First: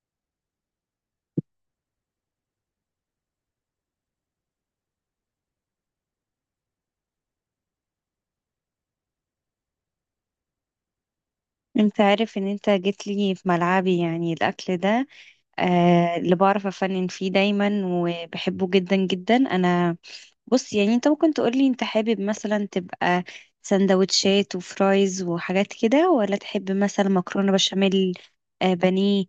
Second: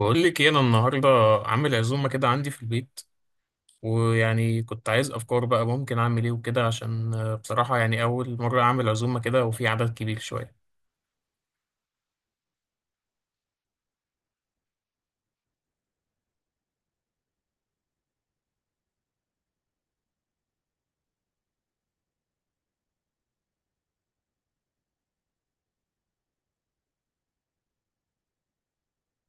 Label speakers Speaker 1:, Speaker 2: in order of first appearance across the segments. Speaker 1: بقول لك ايه انا النهارده عامل عزومه كده عندي في البيت. ويعني كنت عايز افكار بقى ممكن اعمل ايه وكده، عشان بصراحه يعني اول مره اعمل عزومه كده وفي عدد كبير شويه.
Speaker 2: انت عارف ان انت جيت لي في ملعبي، يعني الاكل ده اللي بعرف افنن فيه دايما، وبحبه جدا جدا انا. بص، يعني انت ممكن تقولي انت حابب مثلا تبقى سندوتشات وفرايز وحاجات كده، ولا تحب مثلا مكرونة بشاميل، بانيه،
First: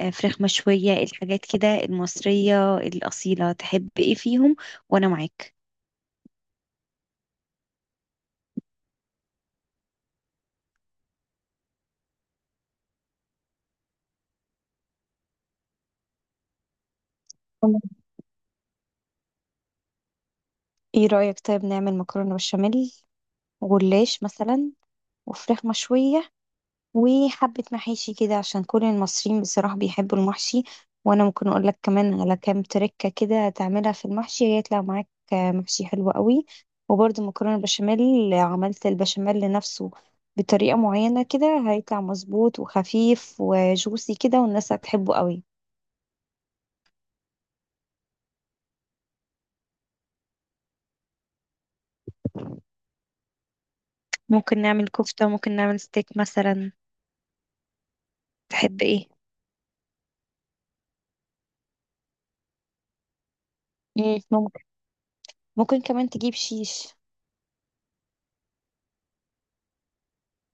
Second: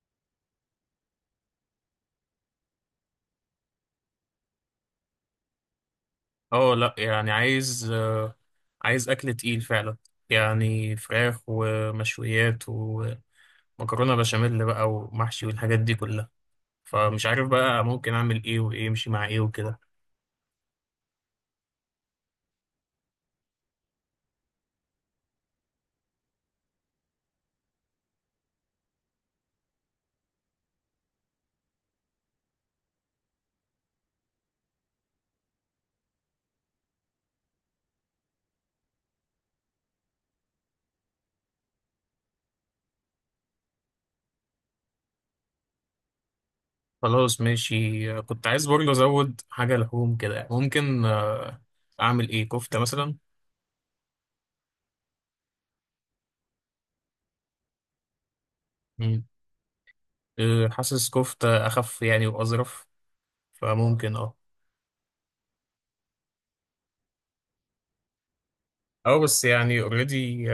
Speaker 2: فراخ مشوية، الحاجات كده المصرية الأصيلة. تحب ايه فيهم؟ وانا معاك.
Speaker 1: اه لا، يعني عايز اكل تقيل فعلا، يعني فراخ ومشويات ومكرونه بشاميل بقى ومحشي والحاجات دي كلها. فمش عارف بقى ممكن اعمل ايه، وايه يمشي مع ايه وكده.
Speaker 2: ايه رأيك طيب نعمل مكرونة بشاميل، وجلاش مثلا، وفراخ مشوية، وحبة محاشي كده، عشان كل المصريين بصراحة بيحبوا المحشي. وأنا ممكن أقول لك كمان على كام تركة كده تعملها في المحشي، هيطلع معاك محشي حلو قوي. وبرده مكرونة بشاميل، عملت البشاميل لنفسه بطريقة معينة كده، هيطلع مظبوط وخفيف وجوسي كده، والناس هتحبه قوي.
Speaker 1: خلاص ماشي، كنت عايز برضه ازود حاجه لحوم كده، ممكن اعمل ايه؟ كفته مثلا؟
Speaker 2: ممكن نعمل كفتة، ممكن نعمل ستيك مثلا. تحب ايه؟
Speaker 1: حاسس كفتة أخف يعني وأظرف، فممكن
Speaker 2: ممكن. ممكن كمان تجيب شيش.
Speaker 1: أو، بس يعني اوريدي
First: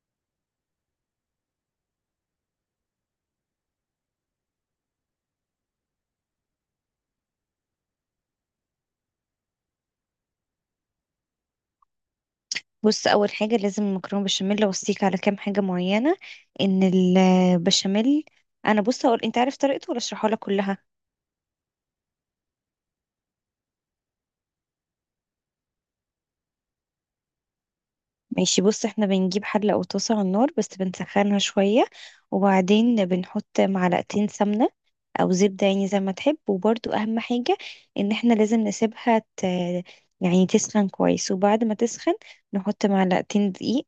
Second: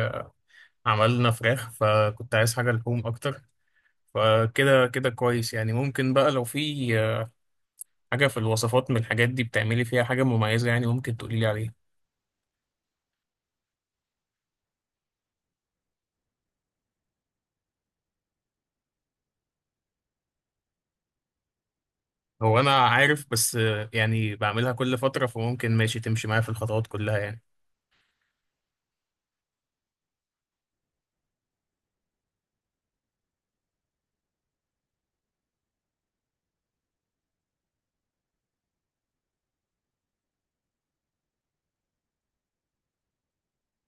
Speaker 1: عملنا فراخ، فكنت عايز حاجة لحوم أكتر، فكده كده كويس يعني. ممكن بقى لو في حاجة في الوصفات من الحاجات دي بتعملي فيها حاجة مميزة يعني، ممكن تقولي لي عليها.
Speaker 2: بص، اول حاجه لازم المكرونه بشاميل اوصيك على كام حاجه معينه. ان البشاميل، انا بص هقول، انت عارف طريقته ولا اشرحها لك كلها؟
Speaker 1: هو أنا عارف، بس يعني بعملها كل فترة، فممكن ماشي، تمشي معايا في الخطوات كلها يعني.
Speaker 2: ماشي، بص احنا بنجيب حله او طاسه على النار، بس بنسخنها شويه. وبعدين بنحط معلقتين سمنه او زبده، يعني زي ما تحب. وبرده اهم حاجه ان احنا لازم نسيبها يعني تسخن كويس. وبعد ما تسخن نحط معلقتين دقيق.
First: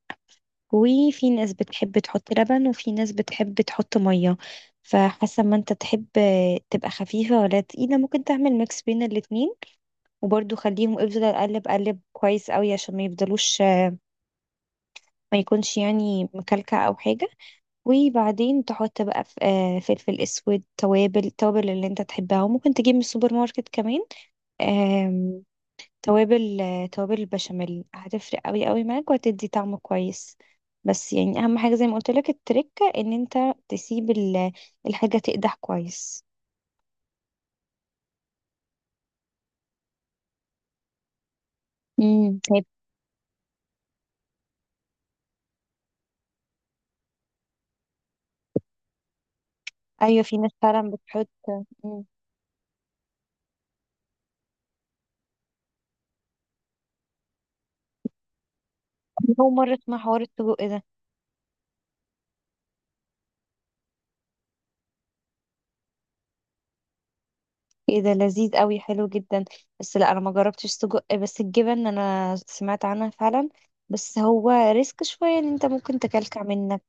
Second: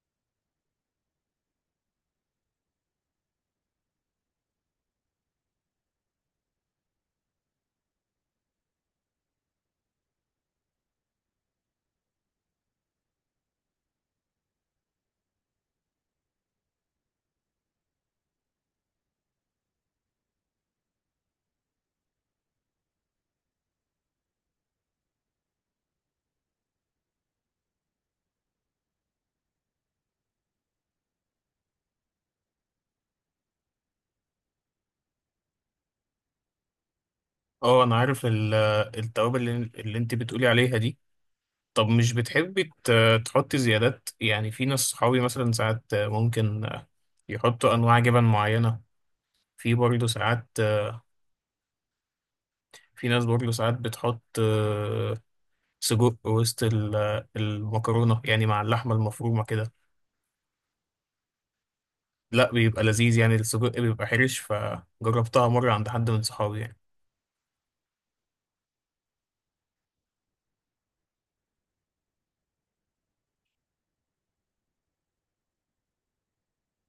Speaker 2: وفي ناس بتحب تحط لبن، وفي ناس بتحب تحط مية، فحسب ما انت تحب تبقى خفيفة ولا تقيلة. ممكن تعمل ميكس بين الاتنين. وبرضو خليهم، افضل اقلب قلب كويس قوي عشان ما يفضلوش، ما يكونش يعني مكلكع او حاجة. وبعدين تحط بقى فلفل اسود، توابل، التوابل اللي انت تحبها. وممكن تجيب من السوبر ماركت كمان توابل. توابل البشاميل هتفرق قوي قوي معاك، وهتدي طعم كويس. بس يعني اهم حاجه زي ما قلت لك التركه ان انت تسيب الحاجه تقدح كويس.
Speaker 1: اه، أنا عارف التوابل اللي انت بتقولي عليها دي. طب مش
Speaker 2: امم.
Speaker 1: بتحبي تحطي زيادات؟ يعني في ناس صحابي مثلا ساعات ممكن يحطوا أنواع جبن معينة. في برضه
Speaker 2: ايوه، في
Speaker 1: ساعات،
Speaker 2: ناس فعلا بتحط. مم.
Speaker 1: في ناس برضه ساعات بتحط سجق وسط المكرونة، يعني مع اللحمة
Speaker 2: أنا
Speaker 1: المفرومة
Speaker 2: اول
Speaker 1: كده.
Speaker 2: مره اسمع حوار السجق ده.
Speaker 1: لا، بيبقى لذيذ يعني، السجق بيبقى حرش، فجربتها مرة عند حد من صحابي يعني.
Speaker 2: ايه ده، لذيذ قوي، حلو جدا. بس لا، انا ما جربتش سجق، بس الجبن انا سمعت عنها فعلا. بس هو ريسك شويه، ان انت ممكن تكلكع منك.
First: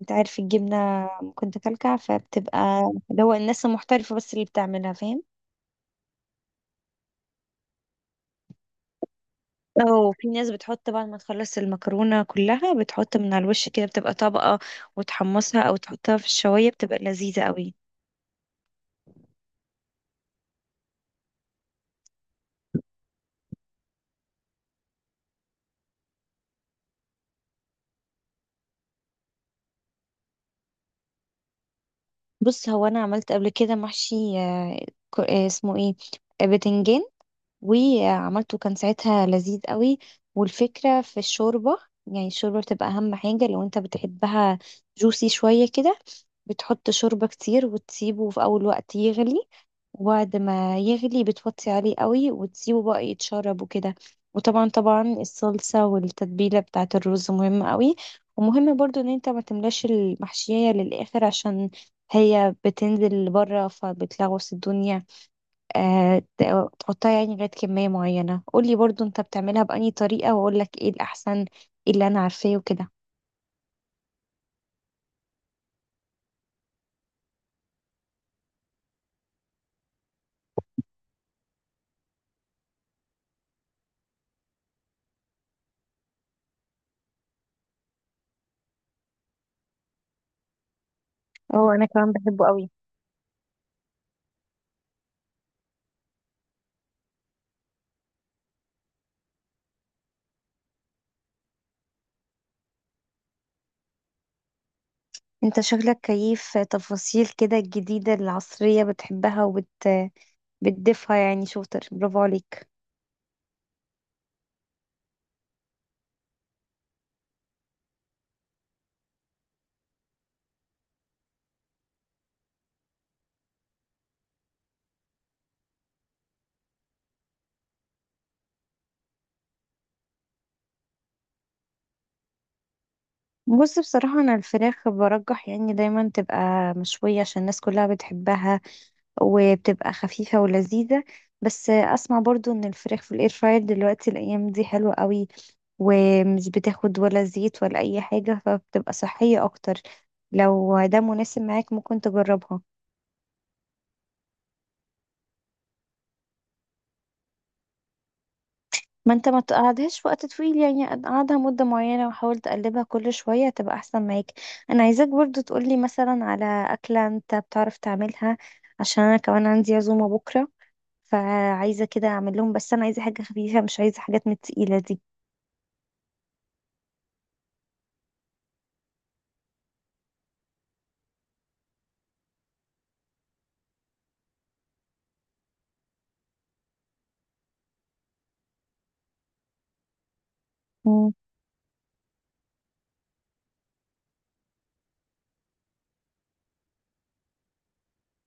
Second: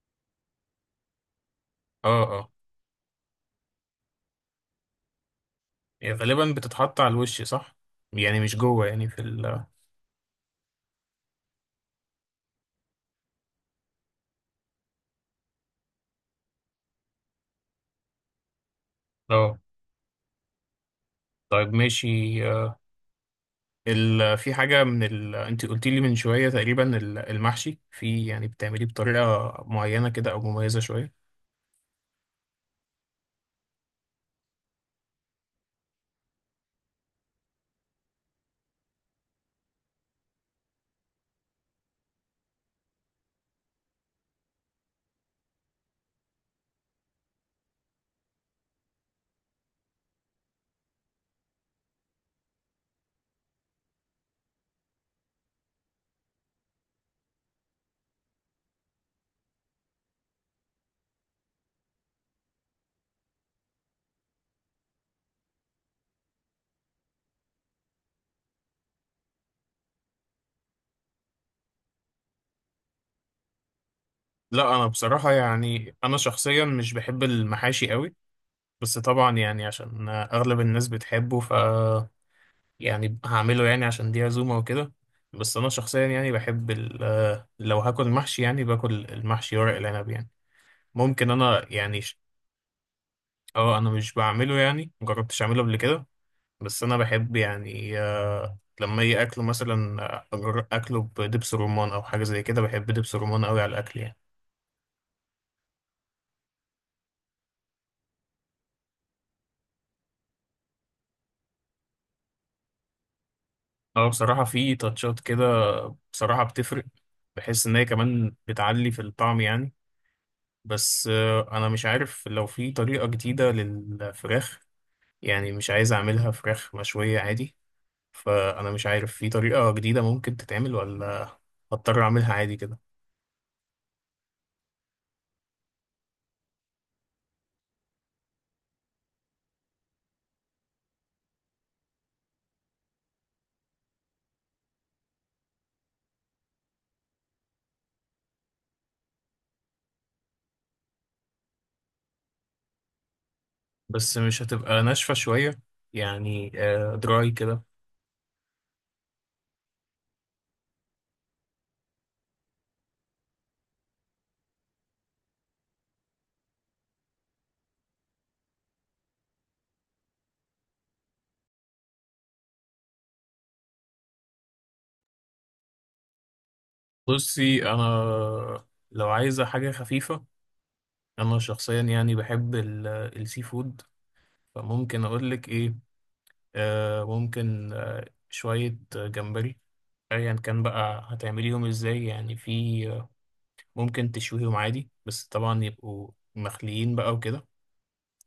Speaker 2: انت عارف الجبنه ممكن تكلكع
Speaker 1: اه اه.
Speaker 2: فبتبقى اللي هو الناس المحترفه بس اللي بتعملها، فاهم.
Speaker 1: يعني غالبا بتتحط على الوش صح، يعني مش جوه يعني في ال.
Speaker 2: اه، في ناس بتحط بعد ما تخلص المكرونة كلها، بتحط من على الوش كده بتبقى طبقة، وتحمصها او تحطها في الشواية، بتبقى لذيذة قوي.
Speaker 1: اه، طيب ماشي. آه. في حاجة من انت قلت لي من شوية تقريبا، المحشي، في يعني بتعمليه بطريقة معينة كده او مميزة شوية؟
Speaker 2: بص، هو انا عملت قبل كده محشي، اسمه ايه، بتنجان. وعملته كان ساعتها لذيذ قوي. والفكرة في الشوربة، يعني الشوربة بتبقى أهم حاجة. لو أنت بتحبها جوسي شوية كده، بتحط شوربة كتير وتسيبه في أول وقت يغلي. وبعد ما يغلي بتوطي عليه قوي وتسيبه بقى يتشرب وكده. وطبعا طبعا الصلصة والتتبيلة بتاعة الرز مهمة قوي. ومهم برضو ان انت ما تملاش المحشية للآخر، عشان هي بتنزل بره فبتلغوص الدنيا. تحطها يعني لغاية كمية معينة. قولي برضو انت بتعملها بأني طريقة واقولك ايه الأحسن، ايه اللي انا عارفاه وكده.
Speaker 1: لا انا بصراحة يعني، انا شخصيا مش بحب المحاشي قوي، بس طبعا يعني عشان اغلب الناس بتحبه، ف يعني هعمله يعني، عشان دي عزومة وكده. بس انا شخصيا يعني بحب لو هاكل محشي يعني، باكل المحشي ورق العنب يعني. ممكن انا
Speaker 2: اه، انا
Speaker 1: يعني
Speaker 2: كمان بحبه قوي.
Speaker 1: اه، انا مش بعمله يعني، مجربتش اعمله قبل كده، بس انا بحب يعني لما اجي اكله مثلا، اكله بدبس رمان او حاجه زي كده، بحب دبس رمان قوي على الاكل يعني.
Speaker 2: انت شغلك كيف، تفاصيل كده الجديدة العصرية بتحبها بتضيفها، يعني شاطر، برافو عليك.
Speaker 1: اه، بصراحه في تاتشات كده، بصراحه بتفرق، بحس ان هي كمان بتعلي في الطعم يعني. بس انا مش عارف لو في طريقه جديده للفراخ، يعني مش عايز اعملها فراخ مشويه عادي، فانا مش عارف في طريقه جديده ممكن تتعمل، ولا هضطر اعملها عادي كده.
Speaker 2: بص، بصراحة أنا الفراخ برجح يعني دايما تبقى مشوية، عشان الناس كلها بتحبها، وبتبقى خفيفة ولذيذة. بس اسمع برضو ان الفراخ في الاير فراير دلوقتي الايام دي حلوة قوي، ومش بتاخد ولا زيت ولا اي حاجة، فبتبقى صحية اكتر. لو ده مناسب معاك ممكن تجربها.
Speaker 1: بس مش هتبقى ناشفه شويه يعني، دراي كده؟
Speaker 2: ما انت ما تقعدهاش في وقت طويل، يعني قعدها مدة معينة وحاول تقلبها كل شوية، تبقى احسن معاك. انا عايزاك برضو تقولي مثلا على اكلة انت بتعرف تعملها، عشان انا كمان عندي عزومة بكرة، فعايزة كده اعمل لهم، بس انا عايزة حاجة خفيفة، مش عايزة حاجات من التقيلة دي.
Speaker 1: بصي انا، لو عايزه حاجه خفيفه، انا شخصيا يعني بحب السي فود، فممكن اقول لك ايه. ممكن شويه جمبري، ايا كان بقى هتعمليهم ازاي يعني. في ممكن تشويهم عادي، بس طبعا يبقوا مخليين بقى وكده،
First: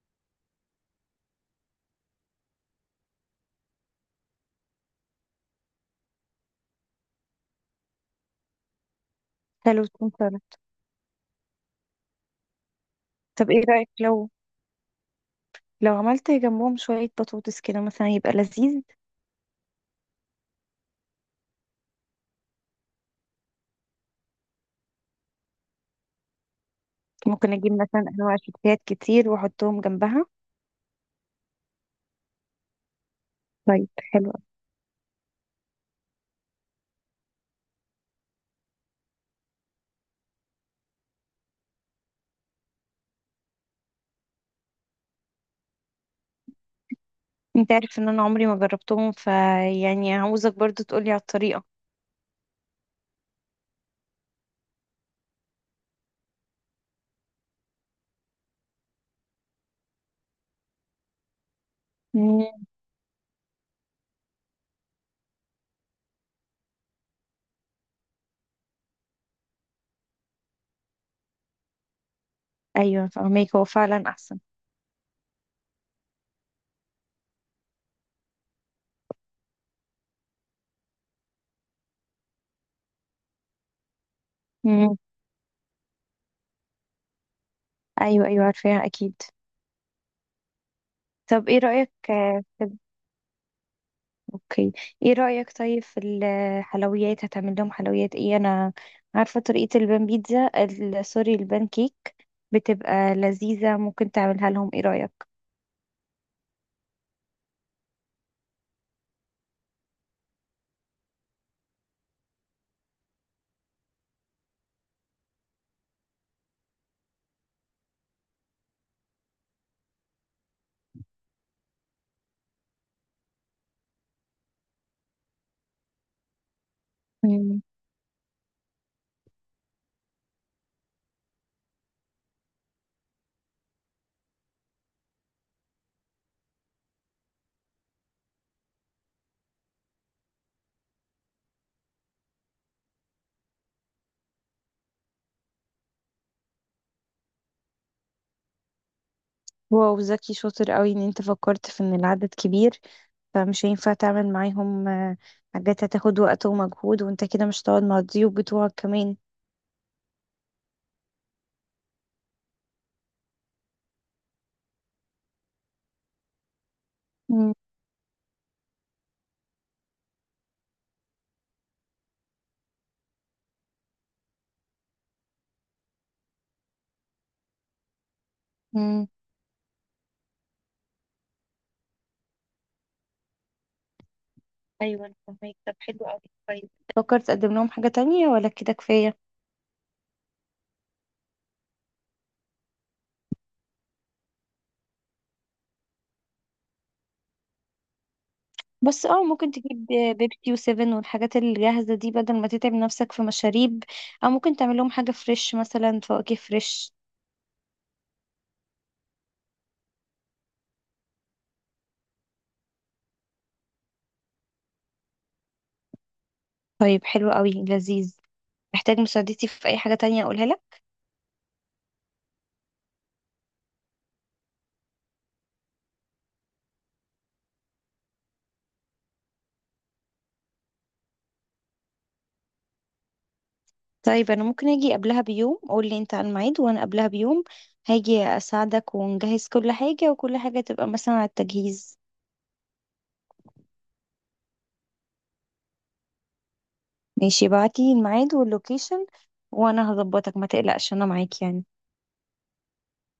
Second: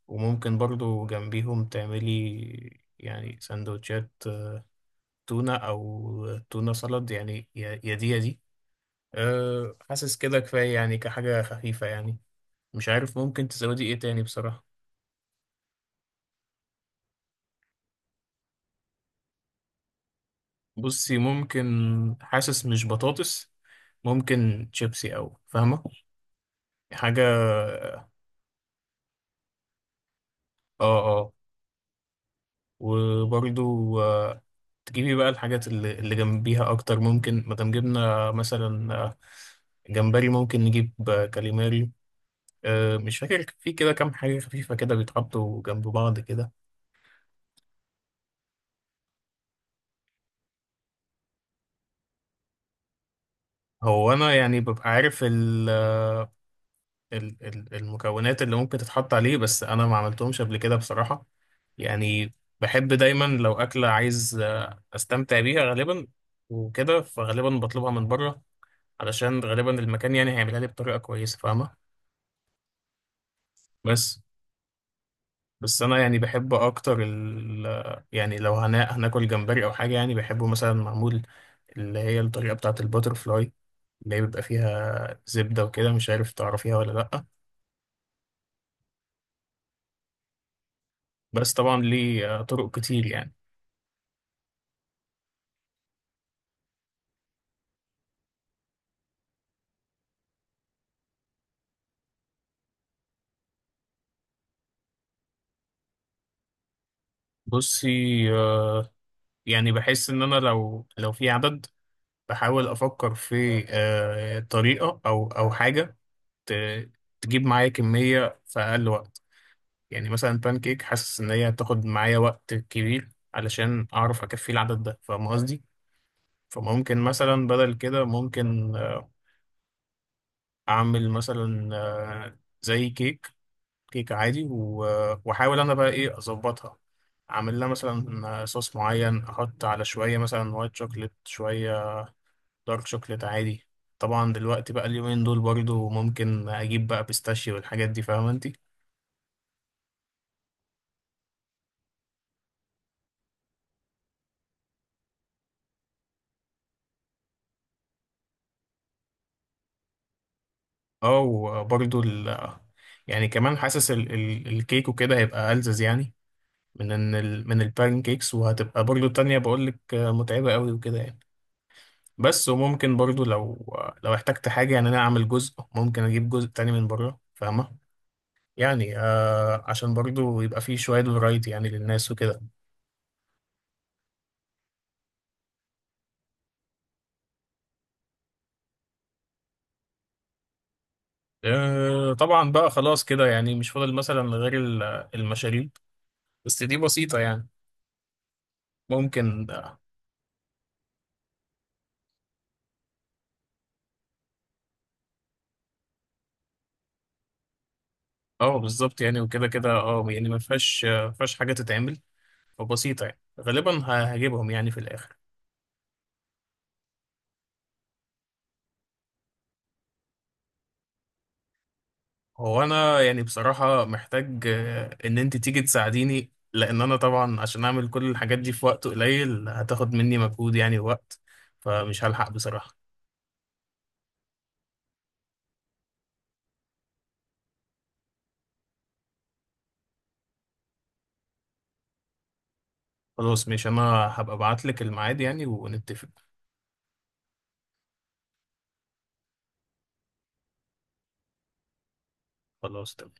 Speaker 1: وممكن برضو جنبيهم تعملي يعني سندوتشات تونه، او تونه سلad يعني، يا دي يا دي. أه،
Speaker 2: حلو، تكون
Speaker 1: حاسس كده
Speaker 2: سلطة.
Speaker 1: كفايه يعني، كحاجه خفيفه يعني. مش عارف ممكن
Speaker 2: طب ايه
Speaker 1: تزودي
Speaker 2: رأيك،
Speaker 1: ايه تاني
Speaker 2: لو
Speaker 1: بصراحة.
Speaker 2: لو عملت جنبهم شوية بطاطس كده مثلا، يبقى لذيذ.
Speaker 1: بصي ممكن، حاسس مش بطاطس، ممكن شيبسي او فاهمة، حاجة
Speaker 2: ممكن اجيب مثلا انواع شيبسيات كتير واحطهم جنبها.
Speaker 1: اه،
Speaker 2: طيب،
Speaker 1: وبرضو
Speaker 2: حلو.
Speaker 1: تجيبي بقى الحاجات اللي جنبيها اكتر ممكن، مادام جبنا مثلا جمبري، ممكن نجيب كاليماري، مش فاكر في كده كام حاجة خفيفة كده بيتحطوا جنب بعض كده.
Speaker 2: انت عارف ان انا عمري ما جربتهم، فيعني عاوزك برضو تقولي على الطريقة.
Speaker 1: هو انا يعني ببقى عارف المكونات اللي ممكن تتحط عليه، بس انا ما عملتهمش قبل كده بصراحة يعني.
Speaker 2: مم.
Speaker 1: بحب دايما لو أكلة عايز أستمتع بيها غالبا وكده، فغالبا بطلبها من بره، علشان غالبا المكان يعني هيعملها لي بطريقة كويسة فاهمة.
Speaker 2: ايوه، فهميك، هو فعلا
Speaker 1: بس
Speaker 2: احسن.
Speaker 1: أنا يعني بحب أكتر ال، يعني لو هنا هناكل جمبري أو حاجة، يعني بحبه مثلا معمول، اللي هي الطريقة بتاعة الباتر فلاي، اللي هي بيبقى
Speaker 2: مم.
Speaker 1: فيها زبدة وكده، مش عارف تعرفيها ولا لأ،
Speaker 2: ايوه ايوه، عارفاها اكيد. طب
Speaker 1: بس
Speaker 2: ايه
Speaker 1: طبعا
Speaker 2: رأيك
Speaker 1: ليه
Speaker 2: في.
Speaker 1: طرق كتير يعني.
Speaker 2: اوكي، ايه رأيك طيب في الحلويات؟ هتعمل لهم حلويات ايه؟ انا عارفة طريقة البان بيتزا ال- سوري البان كيك، بتبقى لذيذة، ممكن تعملها لهم. ايه رأيك؟
Speaker 1: بصي، آه، يعني بحس إن أنا لو في عدد، بحاول افكر في طريقه او حاجه ت- تجيب معايا كميه في اقل وقت. يعني مثلا بانكيك، حاسس ان هي هتاخد معايا وقت كبير علشان اعرف اكفي العدد ده، فاهم قصدي؟ فممكن مثلا
Speaker 2: مم.
Speaker 1: بدل كده، ممكن اعمل مثلا زي كيك عادي، واحاول انا بقى ايه اظبطها. اعمل لها مثلا صوص معين، احط على شويه مثلا وايت شوكليت، شويه دارك شوكليت عادي. طبعا دلوقتي بقى اليومين دول برضو، ممكن اجيب بقى بيستاشيو والحاجات دي، فاهمه انت.
Speaker 2: واو، ذكي، شاطر قوي ان انت فكرت في ان العدد كبير، فمش هينفع تعمل معاهم حاجات هتاخد وقت ومجهود، وانت كده مش هتقعد مع الضيوف بتوعك كمان.
Speaker 1: اه، وبرضو ال، يعني كمان حاسس ال ال الكيك وكده هيبقى ألذذ يعني، من ان
Speaker 2: مم.
Speaker 1: من البان كيكس، وهتبقى برضو التانية بقول لك متعبة قوي وكده يعني. بس وممكن برضو لو احتجت حاجة يعني، انا اعمل جزء، ممكن اجيب جزء تاني من بره فاهمة، يعني
Speaker 2: مم.
Speaker 1: عشان برضو يبقى فيه شوية فرايتي يعني للناس وكده.
Speaker 2: ايوه، انا فاهمك. طب حلو قوي، كويس. فكرت تقدم لهم حاجة تانية ولا كده كفاية؟
Speaker 1: طبعا بقى خلاص كده يعني، مش فاضل مثلا غير المشاريب، بس دي بسيطة يعني.
Speaker 2: بس اه،
Speaker 1: ممكن
Speaker 2: ممكن تجيب بيبسي وسيفن والحاجات الجاهزة دي بدل ما تتعب نفسك في مشاريب، او ممكن تعمل لهم حاجة فريش، مثلا فواكه فريش.
Speaker 1: بالظبط يعني، وكده كده يعني، ما فيهاش ما فيهاش حاجة تتعمل، فبسيطة يعني غالبا هجيبهم يعني في الآخر.
Speaker 2: طيب، حلو قوي، لذيذ. محتاج مساعدتي في اي حاجة تانية اقولها لك؟
Speaker 1: هو أنا يعني بصراحة محتاج إن أنت تيجي تساعديني، لأن أنا طبعا، عشان أعمل كل الحاجات دي في وقت قليل، هتاخد مني مجهود يعني ووقت، فمش هلحق بصراحة.
Speaker 2: طيب انا ممكن اجي قبلها بيوم. قول لي انت على الميعاد وانا قبلها بيوم هاجي اساعدك ونجهز كل حاجة، وكل حاجة تبقى مثلا على التجهيز.
Speaker 1: خلاص ماشي، أنا هبقى أبعتلك الميعاد يعني ونتفق.
Speaker 2: ماشي، بعتي الميعاد واللوكيشن، وانا هظبطك، ما تقلقش، انا معاك يعني.
Speaker 1: خلاص تمام.